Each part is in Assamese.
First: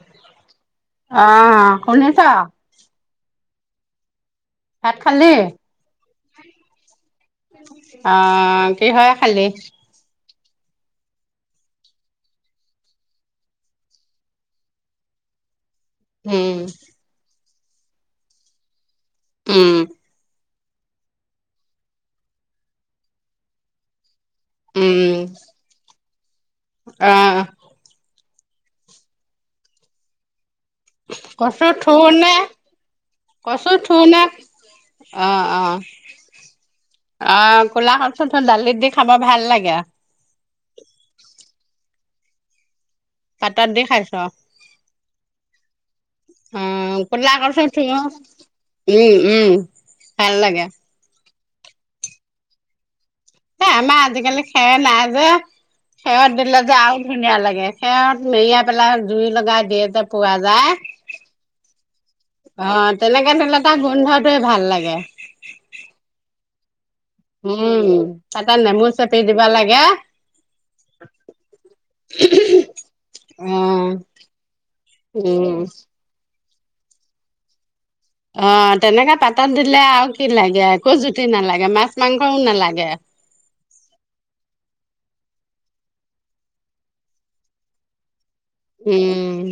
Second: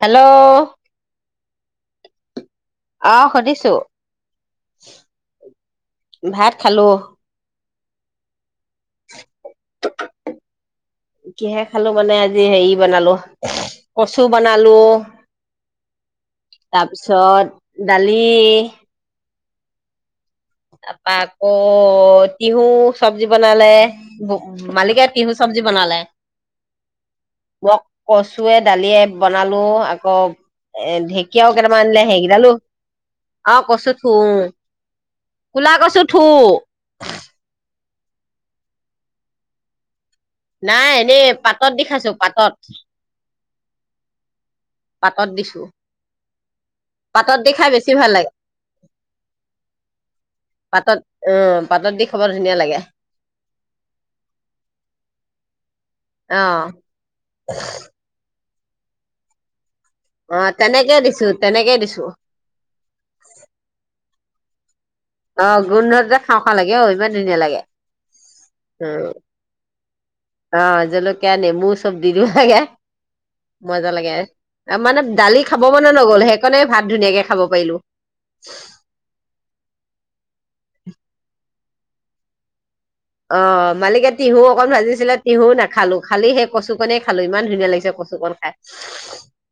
হেল্ল' আহ শুনিছ অ', শুনিছোঁ। ভাত খালি [unintelligible] ভাত খালোঁ। অ'। কিহৰে খালি? কিহেৰে খালো মানে আজি হেৰি বনালো, কচু বনালোঁ উম তাৰপিছত দালি উম। তাৰপা আকৌ তিহু চব্জি বনালে [unintelligible] মালিকে উম তিহু চবজি বনালে। আহ বক কচুৱে দালিয়ে বনালো, আকৌ এ' ঢেঁকীয়াও কচু থুৰ কেইটামানিলে নে হেইকেদালো, অ' কচু থুৰ নে ঠুৰ। অ অ কোলা কচুৰ ঠুৰ। আহ কলা কচুৰ ঠুৰ দালিত দি খাব ভাল লাগে। নাই এনে পাতত দি খাইছোঁ, পাতত। পাতত দি খাইছ। অঁ পাতত দিছোঁ। উম অঁ', কলা কচুৰ ঠুৰ, ভাল লাগে উম, উম ভাল লাগে। পাতত উম, পাতত দি খাব ধুনীয়া লাগে। এ আমাৰ আজিকালি খেৰ নাই যে। খেৰত অ দিলে যে আৰু ধুনীয়া লাগে খেৰত মেৰিয়াত। পেলাই জুই লগাই দিয়ে। পোৱা অ যায়। তেনেকে দিছো তেনেকে দিছো অঁ' তেনেকে ধৰি ল এটা গোন্ধ। খুবেই ভাল লাগে। অঁ', গোন্ধত যে খাওঁ খাওঁ লাগে অঁ'। উম, তাতে নেমু চেপি দিবা লাগে। অঁ', জলকীয়া নেমু চব দি দিব লাগে, উম মজা লাগে। মানে দালি উম খাব মনে নগ'ল। সেয়ে কনে ভাত ধুনীয়াকে খাব পাৰিলোঁ। অঁ', তেনেকে পাতত দিলে আৰু। কি লাগে, একো জুতি নালাগে, মাছ মাংসও নালাগে। অঁ মালিকে তিহু অকন ভাজিছিলে তিহু নাখালো। খালি সেই কচু কনেই খালোঁ ইমান ধুনীয়া লাগিছে কচু কন। খাই উম,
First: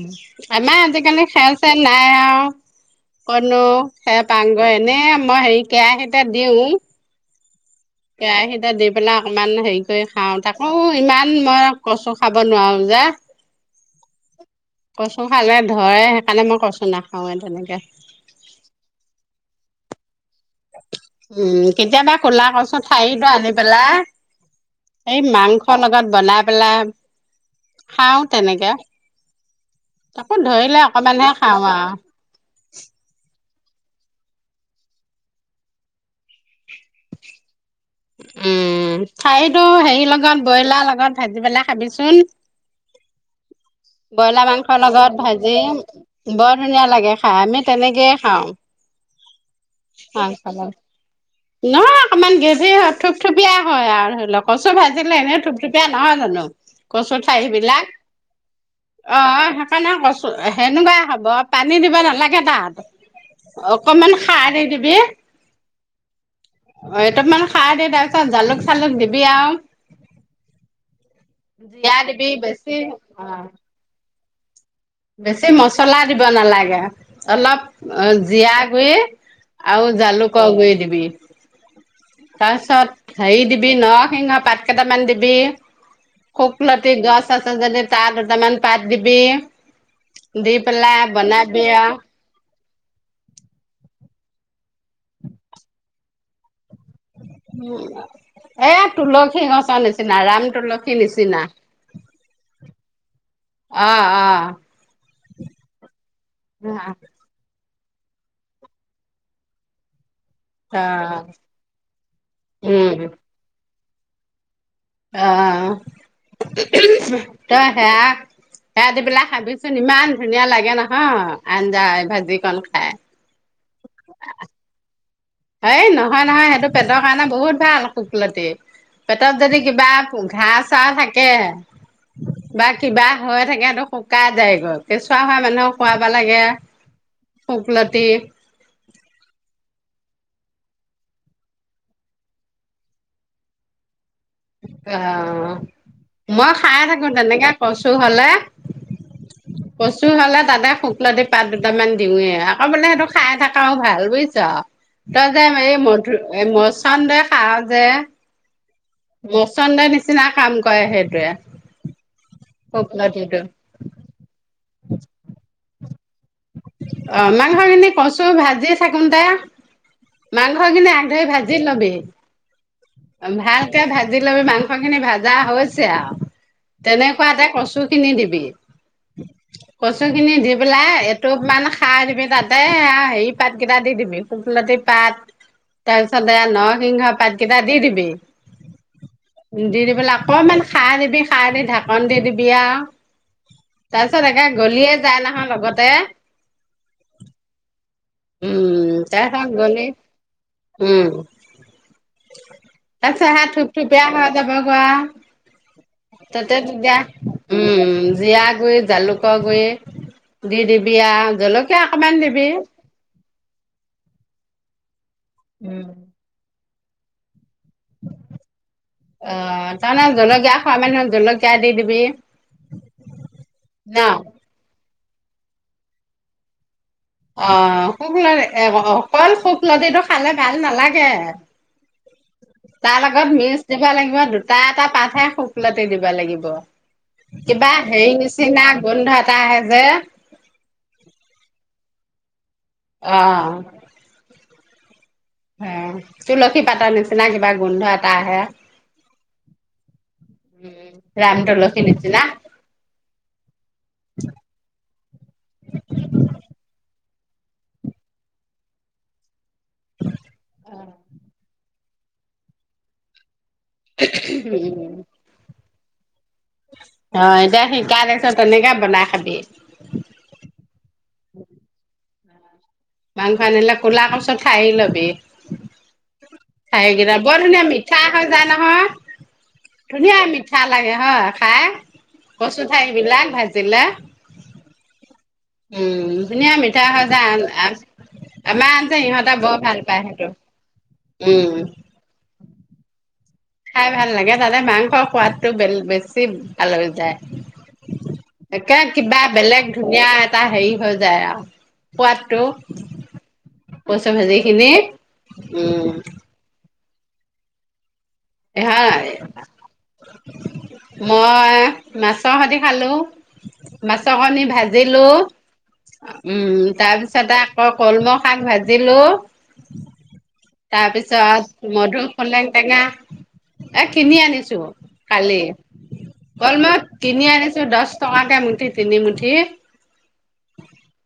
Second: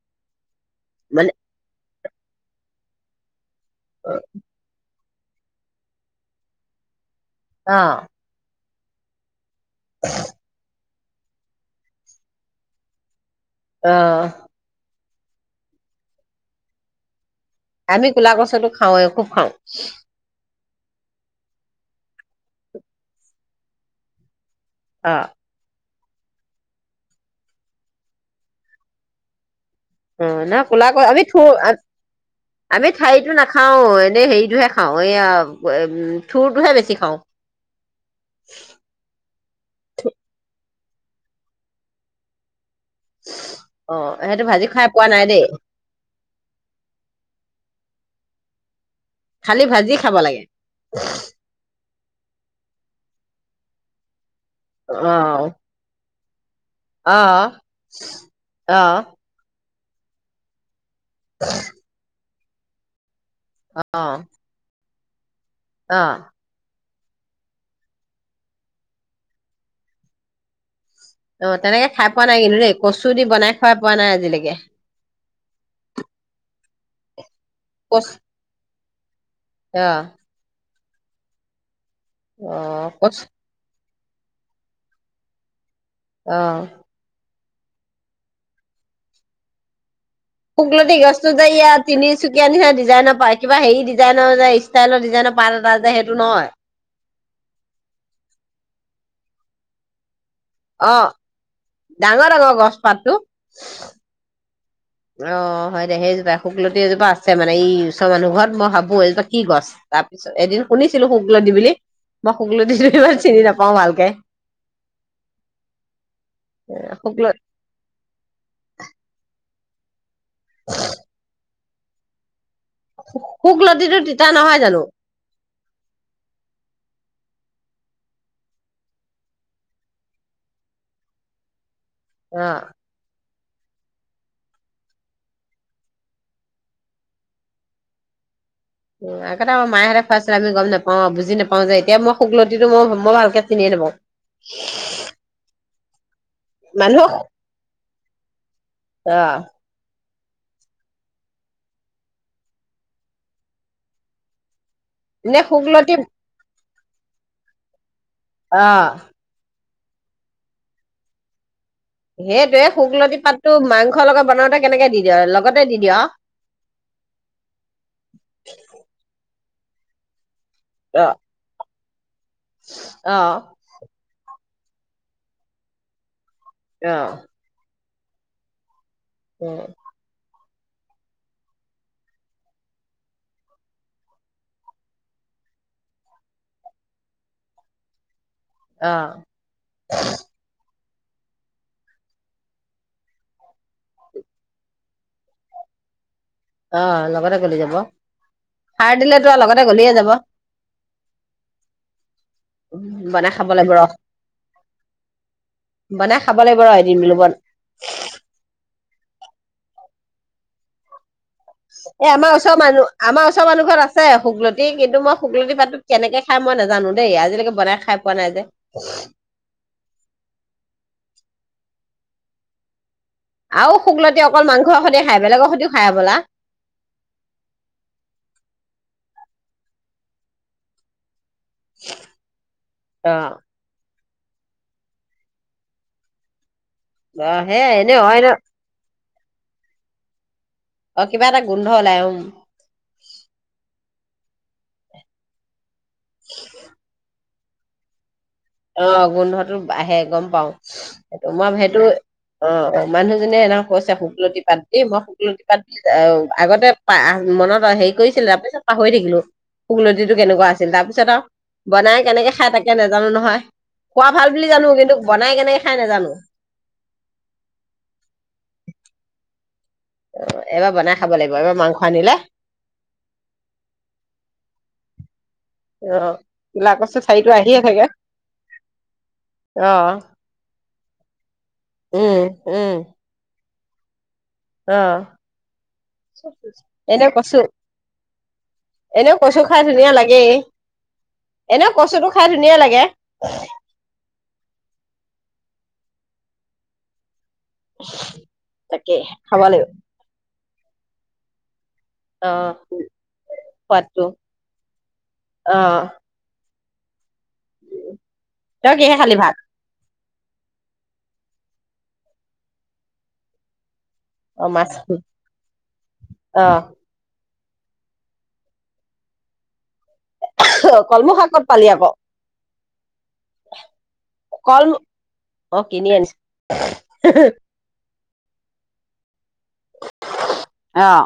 আমাৰ আজিকালি মানে খেৰ-চেৰ নাই আৰু। [unintelligible] সেই পাংঘৰ এনে আমা। মই হেৰি কেৰাহীটা দিও। অ কেৰাহি তো দিওঁ দে পেলা। অকমান হেৰি কৰি খাওঁ তাকো? ইমান মই কছো খাব নোৱাৰো, যে অঁ। কচু খালে ধৰে সেইকাৰণে মই কচু নাখাওঁ এ। আমি ক'লা গছো খাওঁতেও খুব খাওঁ। উ। [inaudible] উম, কেতিয়াবা কোলা কচো ঠাৰিটো আনি পেলাই। অ সেই মাংস লগাত বনাই পেলাই খাওঁ তেনেকে। অঁ, তাকো ন ধৰিলে কোলা অকমানহে ক-আমি-থ খাওঁ আৰু আমি ঠাইতটো নাখা খাওঁ, এনেই হেৰিটোহে খাওঁ, এইয়া থুৰটোহে বেছি খাওঁ। উম', ঠাৰিতু হেৰি লগত ব্ৰইলাৰ লগত, লগত ভাজি পেলাই খাবিচোন, [inaudible] সেইটো ব্ৰইলাৰ ভাজি মাংসৰ খাই পোৱা লগত নাই দেই ভাজি বৰ ধুনীয়া লাগে খাই, আমি, ' তেনেকেই খাওঁ। খালি ভাজি খাব লাগে। অকণমান গ্ৰেভী হয়, থুপ-থুপিয়া হয় আৰু ধৰি লক্ কচু অ ভাজিলে এনেও অ থুপথুপীয়া নহয়। [unintelligible] কচুঠাৰিবিলাক, অ অহ, [unintelligible] হ'ব পানী দিবা নালাগে। কেতাত, অকমান, কিবি, অহ, ' অ, 'এইটো মানে খাৰ দে তাৰপিছত, জালুক-চালুক দিবি আৰু। অ, ' তেনেকে জিৰা খাই পোৱা দিবি নাই কিন্তু বেছি দেই, কচু অ দি বনাই খাই পোৱা নাই আজিলৈকে। [unintelligible] বেছি মচলা দিব নালাগে। অলপ কচ জীৰা গুৰি, অ আৰু জালুকৰ গুৰি দবি। [unintelligible] অ কচ তাৰপিছত হেৰি দিবি ন, ' নৰসিংহ পাত কেটা মান দিবি, অ শুকলতি গছ, চাচুন তাৰ যদি তাৰ দুটা মান পাত দিবি। দি শুকলতি পেলাই গছটো যে বনাবি ইয়াত আৰু তিনিচুকীয়াৰ নিচিনা, ডিজাইনৰ পায় কিবা হেৰি ডিজাইনৰ যে, ষ্টাইলৰ, ডিজাইনৰ পাত এটা যে হেইটো। তোৰ নহয়। উম, 'এয়া তুলসী গছৰ নিচিনা ৰাম, তুলসী অ', নিচিনা ডাঙৰ -ডাঙৰ গছ পাতটো। অ অ অ', হয় দে সেইজোপা শুকলতি এজোপা আছে মানে এই, উচৰ মানুহ ঘৰত মই ভাবো এই জোপা কি গছ, তাত এদিন অ শুনিছিলো শুকলতি বুলি, মই শুকলতি টো ইমান চিনি নাপাওঁ ভাল, [unintelligible] অহ তই শুকল সেয়া সেয়া দিবিলা‌ খাৱিচোন [unintelligible] ইমান ধুনীয়া লাগে নহয় আঞ্জায়ে ভাজি কণ খাই শুকলতিটো তিতা নহয় জানো? এই নহয় নহয় সেইটো পেটৰ কাৰণে বহুত ভাল শুকলতি, পেটত যদি কিবা ঘাঁ চা থাকে অ', বাহ কিবা হৈ থাকেটো শুকাই যায়গৈ, কেঁচুৱা হোৱা মানুহক খুৱাব লাগে, শুকলতি। উম আগতে মাহতে খোৱাইছিল আমি গম নাপাওঁ বুজি নাপাওঁ যেতিয়া মই শুকলতিটো মই মই ভালকে চিনিয়ে নাপাওঁ। অহ মই খাই থাকো মানুহক তেনেকে কচু হ'লে, অ', কচু তোৰ হ'লে তাতে শুকলতি পাত দুটামান দিওঁৱে আকৌ বোলে সেইটো খাই থকাও ভাল, বুজিছ। তই এনে যে এই শুকলতি মধুৰএ মচু সন্দেহ সাহ যে অহ। [unintelligible] নিচিনা কাম কৰে সেইটোৱে সেইটোৱে শুকলতি শুকলতিটো পাতটো মাংসৰ লগত বনাওঁতে কেনেকে দি দিয়া হয় লগত কিয় দি দিয়া। অহ মাংসখিনি কচু ভাজি থাকোঁতে মাংস কিন্তু অ', আগে ভাজি লবি অ', ভালকে ভাজিলৈ ম মাং খোৱাখিনি ভাজা হৈছে আৰু অ', তেনেকুৱা এটা কচ তোৰ খিনি দিবি কচু খিনি যি ওলায় টোপমান খাৰ দিবি তাতে আৰু হেৰি পাত কেইটা দি দিবি শুকলতি পাত তাৰপিছতে নৰসিংহ পাতকেইটা দি দিবি। অ', দি দিবলৈ অকণমান খাৰ দিবি খাৰ দি ঢাকন দি দিবি আৰু তাৰপিছত একে গলিয়ে যায় নহয় লগতে অহ লগতে গলি যাব উম খাৰ দিলে টো আৰু তাৰপিছত লগতে গলি গলিয়ে যাব। উম। তাছ বনাই হাত খাব থুপ লাগিব ৰ থুপ বেয়া হয় যাব গৱাহ বনাই খাব লাগিব ৰ এদিন [unintelligible] বোলো বন উম জীৰা গুৰি জালুকৰ গুৰি দি দিবি আৰ এ আমাৰ ওচৰৰ মানুহ, আমাৰ ওচ ওচৰ মানুহ ঘৰত আছে শুগলতি কিন্তু মই শুকলতি পাতটো কেনেকে খাই মই নেযা জানো দেই আজিলৈকে বনাই খাই পোৱা নাই যে। তই ন জলকীয়া খোৱা মানুহক জলকীয়া দি দিবি। আও ন শুকলতি অকল মাংস সতে খাই, বেলেগৰ সৈতিও খাই হবলা অ শু অকল শুকলতিটো খালে ভাল নালাগে। তাৰ অ লগত মিজ দিব লাগে তোমাৰ দুটা এটা পাতহে শুকলাতি দিবা লাগিব। অ সেয়াই কিবা এনে হেৰি অইন নিচিনা গোন্ধ এটা হে জে অ কিবা এটা গোন্ধ ওলাই অও অহ অঁ, তুলসী পাতৰ নিচিনা কিব কিবা গোন্ধ এটা আহে। অ গোন্ধটো আহে গম পাও। উম ৰাম মই সেইটো তুলসী নিচিনা অ মানুহজনীয়ে এনেকে কৈছে শুকলতি পাত দি, মই শুকলতি পাত দি, আহ আগতে মা, মনত হেৰি কৰিছিলে তাৰ পিছত পাহৰি থাকিলো। গুকলতিটো কেনেকুৱা আছিল তাৰপিছত আও বনাই কেনেকে খাই তাকে নেজানো নহয়। খোৱা ভাল বুলি জানো কিন্তু উম বনাই কেনেকে খাই নেজানো। অ এতিয়া শিকাই দিছো তেনেকে বনাই খাবি এবাৰ বনাই খাব লাগিব, এবাৰ মাংস আনিলে। মাংস আনিলে কোলা [unintelligible] লবি। অ ক'লা কচু ঠাৰিকেইটা। ঠাৰিটো বৰ আহিয়ে ধুনীয়া থাকে মিঠা হৈ যায় নহয়, অ', ধুনীয়া মিঠা লাগে হয়। খাই উম, কচু ঠাৰি বিলাক ভাজি দিলা অহ। উম ধুনীয়া মিঠা হয় যায় কচু আমাৰ আন যে এনেও সিহঁতে কচু বৰ খাই ভাল ধুনীয়া পায় লাগেই সেইহটো উম এনেও কচুটো খাই ধুনীয়া লাগে। খাই ভাল লাগে তাতে মাংসৰ সোৱাদটো বেলেগ বেছি ভাল হৈ যায় একে তাকে কিবা খাব বেলেগ লাগিব ধুনীয়া এটা হেৰি হৈ যায় অ সোৱাদটো সোৱাদটো পচা ভাজি খিনি অ উম [unintelligible] তই কিহে হয়। খালি ভাত মই মাছৰ সতি খালোঁ। মাছৰ কণি অ মাছ ভাজিলো অ উম, তাৰপিছত আ অ', কলমৌ শাক ভাজিলো। কলমু শাক ক'ত পালি তাৰপিছত আকৌ মধু সোলেং টেঙা। এ কিনি আনিছো কল কালি। অ কিনি আনিছ কলমৌ কিনি আনিছো দচ টকাকে মুঠি তিনি মুঠি। অহ।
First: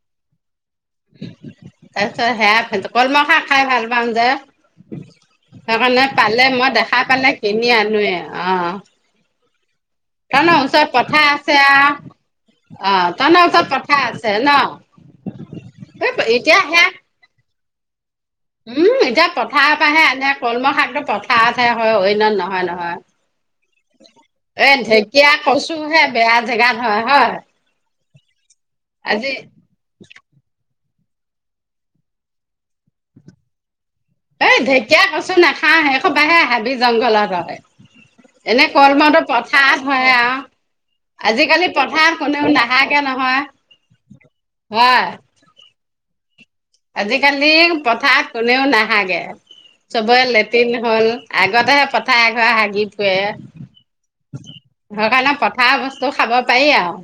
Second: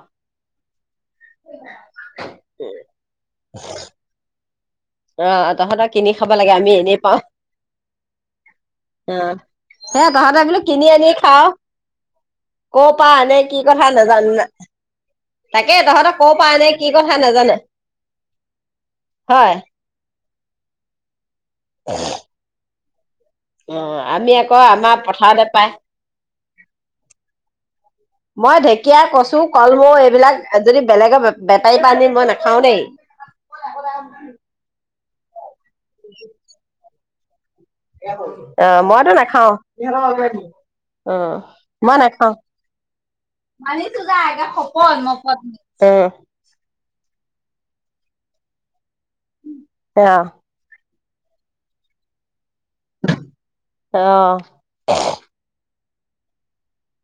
তাৰপিছত সেয়া কলমৌ শাক খাই ভাল পাওঁ যে তহঁতৰ সেইকাৰণে কিনি খাব পালে লাগে আমি মই এনেই দেখা পাওঁ পালে কিনি আনোৱে অ। হে তহঁতে তহঁতৰ বোলো কিনি ওচৰত আনি পথাৰ খাওঁ। আছে আৰু ক'ৰ অ পৰা আনে তহঁতৰ কি ওচৰত কথা পথাৰ নাজান আছে না। ন তাকে এই তহঁতে ক'ৰ পৰা এতিয়া আনে সেয়া কি কথা নাজানে। উম, এতিয়া হয় পথা পা হে আনে কলমৌ শাকটো পথা ঠায়ে ঠায়ে হয়, অন্যত নহয়, নহয়। অ', আমি আকৌ এ আমাৰ ঢেকীয়া পথাৰত হে পায়। কচুহে বেয়া জেগাত হয় হয়। মই ঢেকীয়া, আজি কচু, কলমৌ এইবিলাক যদি বেলেগৰ বেপাৰী পা আনি মই নাখাওঁ দেই। এ ঢেকীয়া, কচু নাখাওঁ সেইসোপা হেই হাবি জংঘলত অ হয় এনে অ', মইতো কলমৌটো নাখাওঁ। পথাৰত হয় আৰু। অ', আজিকালি মই পথাৰত নাখাওঁ কোনেও নাহাগে নহয় হয়। [unintelligible] আজিকালি পথাৰ কোনেও নাহ হাগে অ চবৰে লেট্ৰিন হ'ল। আগতেহে পথাৰ হাগি ফুৰে। অ হেইকাৰণে পথাৰৰ বস্তু খাব পাৰি আৰু।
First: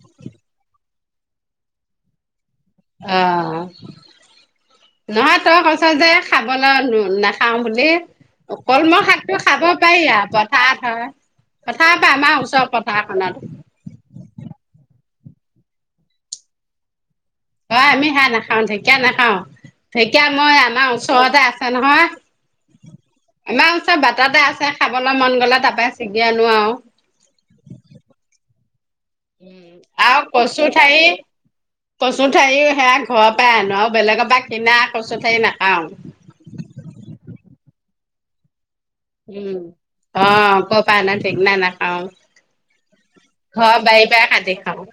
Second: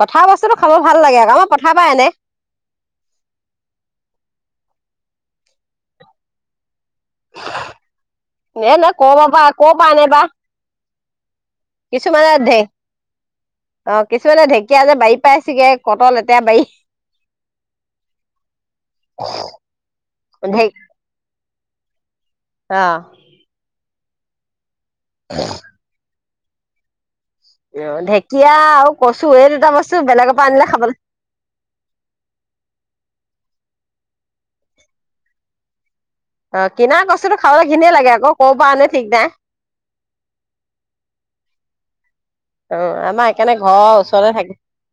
পথাৰৰ বস্তুটো খাব ভাল লাগে আকৌ আমাৰ পথাৰৰ পৰাই আনে। অ', নহয় তই কৈছ যে, খাবলৈ নাখাওঁ বুলি। এ ন কলমৌ ক'ৰ শাকটো পৰা খাব পাৰি আৰু পথাৰত হয়। পথাৰৰ পৰা আমাৰ কিছুমানৰ ঢেক ওচৰৰ পথাৰখনত অ', কিছুমানে ঢেকীয়া, যে বাৰী পাই চিঙে কত লেতেৰা বাৰী অ', আমি সেইয়া নাখাওঁ, ঢেকীয়া, নাখাওঁ। ঢেকীয়া, মই আমাৰ ওচৰতে আছ আছে নহয় আঃ আমাৰ বাটতে আছে খাবলৈ মন গ'লে তাপাই চিগি এতিয়া নোৱোৰো অঁঃ ঢেকীয়া, আৰু কচু এই উ দুটা বস্তু আৰু বেলেগৰ পৰা আনিলে কচু খাবলৈ ঠাৰি কচু ঠাৰিও সেয়া ঘৰত টাপাই আনো আৰু বেলেগৰ পৰা কিনা কচু ঠাৰি নাখাওঁ। অ কিনাাৰ বস্তূতো খাবলৈ ঘিনে লাগে আকৌ ক'ব পৰা আনে ঠিক নাই উম অঁঃ ক পৰা আনে ঠিক নাই না আৰু অ আমাৰ সেইকাৰণে ঘৰৰ ওচৰতে থাকে কাটি খাওঁ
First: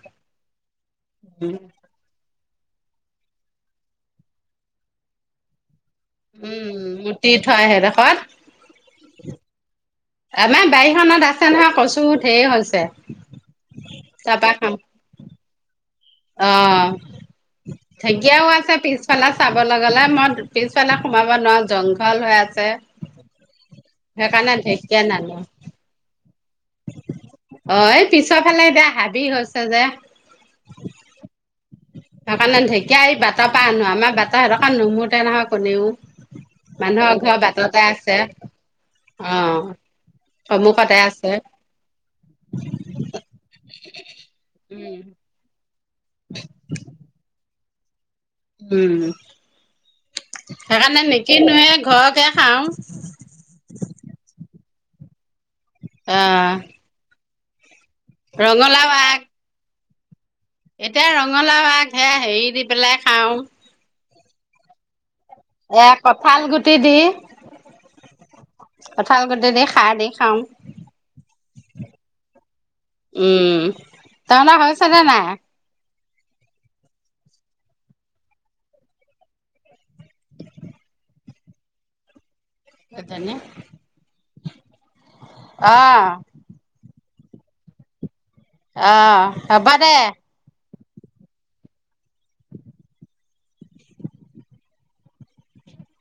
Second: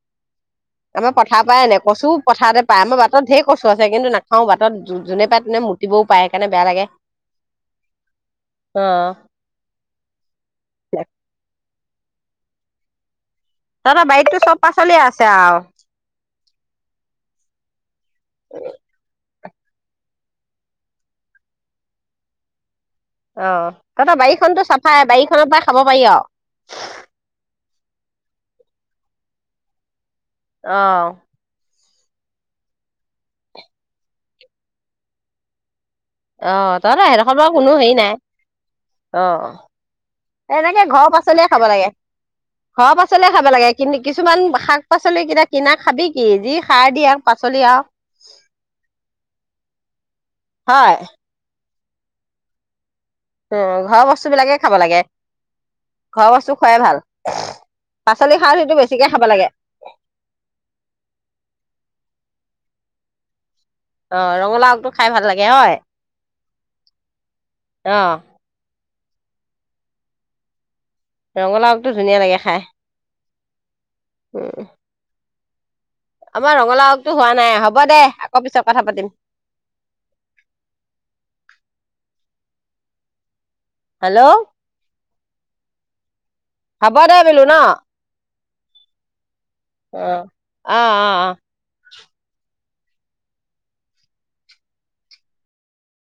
আমাৰ পথাৰৰ পৰাই আনে কচু পথাৰতে পায় আমাৰ বাটত ধেই কছো আছে কিন্তু নাখাও বাটত যোনে পাই তেনে মুতে মুতিবও পায় সেইকাৰণে বেয়া উম লাগে গুটি থয় সেইডোখৰত অঁঃ আমাৰ বাৰিখনত আছে ন কচু ঢেৰ হৈছে। তাত বাৰিততো চব পাচলিয়ে আছে আৰু অঁঃ ঢেকীয়াও আছে পিছফালত- চাবলৈ গলে মই পিছফালে সোমাব নোৱাৰো জংঘল হৈ আছে। অ তহঁতৰ সেইকাৰণে বাৰীখনতো ঢেকীয়া চাফাই নানো বাৰীখনৰ পৰাই খাব পাৰি আৰু অঁঃ এই পিছৰ ফালে এতিয়া হাবি হৈছে। যে সেইকাৰণে ঢেকীয়া এই বাটৰ পৰা আনো আমাৰ বাটাৰ সেইদখত নোমোতে নহয় কোনেও অ তহঁতৰ মানুহৰ সেইদখ ঘৰ বাৰু কোনো বাটতে হেৰি নাই আছে অ এনেকে সন্মুখতে ঘৰ আছে। পাচলিয়ে খাব খাবলাগে ঘৰ পাচলিয়ে খাব লাগে কিছুমান শাক উম পাচলি কেইটা কিনা খাবি কি যি সাৰ দিয়া পাচলি আৰু উম হয় সেইকাৰণে নিকিনোৱে- ঘৰকে খাওঁ। উ', ঘৰৰ বস্তু বিলাকে খাব লাগে। অ ঘৰ বস্তু খোৱাই ভাল। [unintelligible] পাচলি খাৰ সেইটো ৰঙালাও বেছিকে আগ খাব লাগে। এতিয়া ৰঙালাও আঘ হেৰা হেৰি দি বেলে খাওঁ। অহ ', ৰঙালা আগদ। এহ কঁঠাল গুটি দি। অ কঁঠাল গোটি দি খাৰ দি খাওঁ। ৰঙালাওতো ধুনীয়া লাগে খাই। উম', তাৰমানে উম, হৈছে নে নাই? আমাৰ ৰঙালাওটো হোৱা নাই হ'ব দে আকৌ পিছত কথা পাতিম। এজানে হেল্ল', অহ ', হ'ব দে বোলো ন। অহ ', হ'ব দে। অহ- অহ- অহ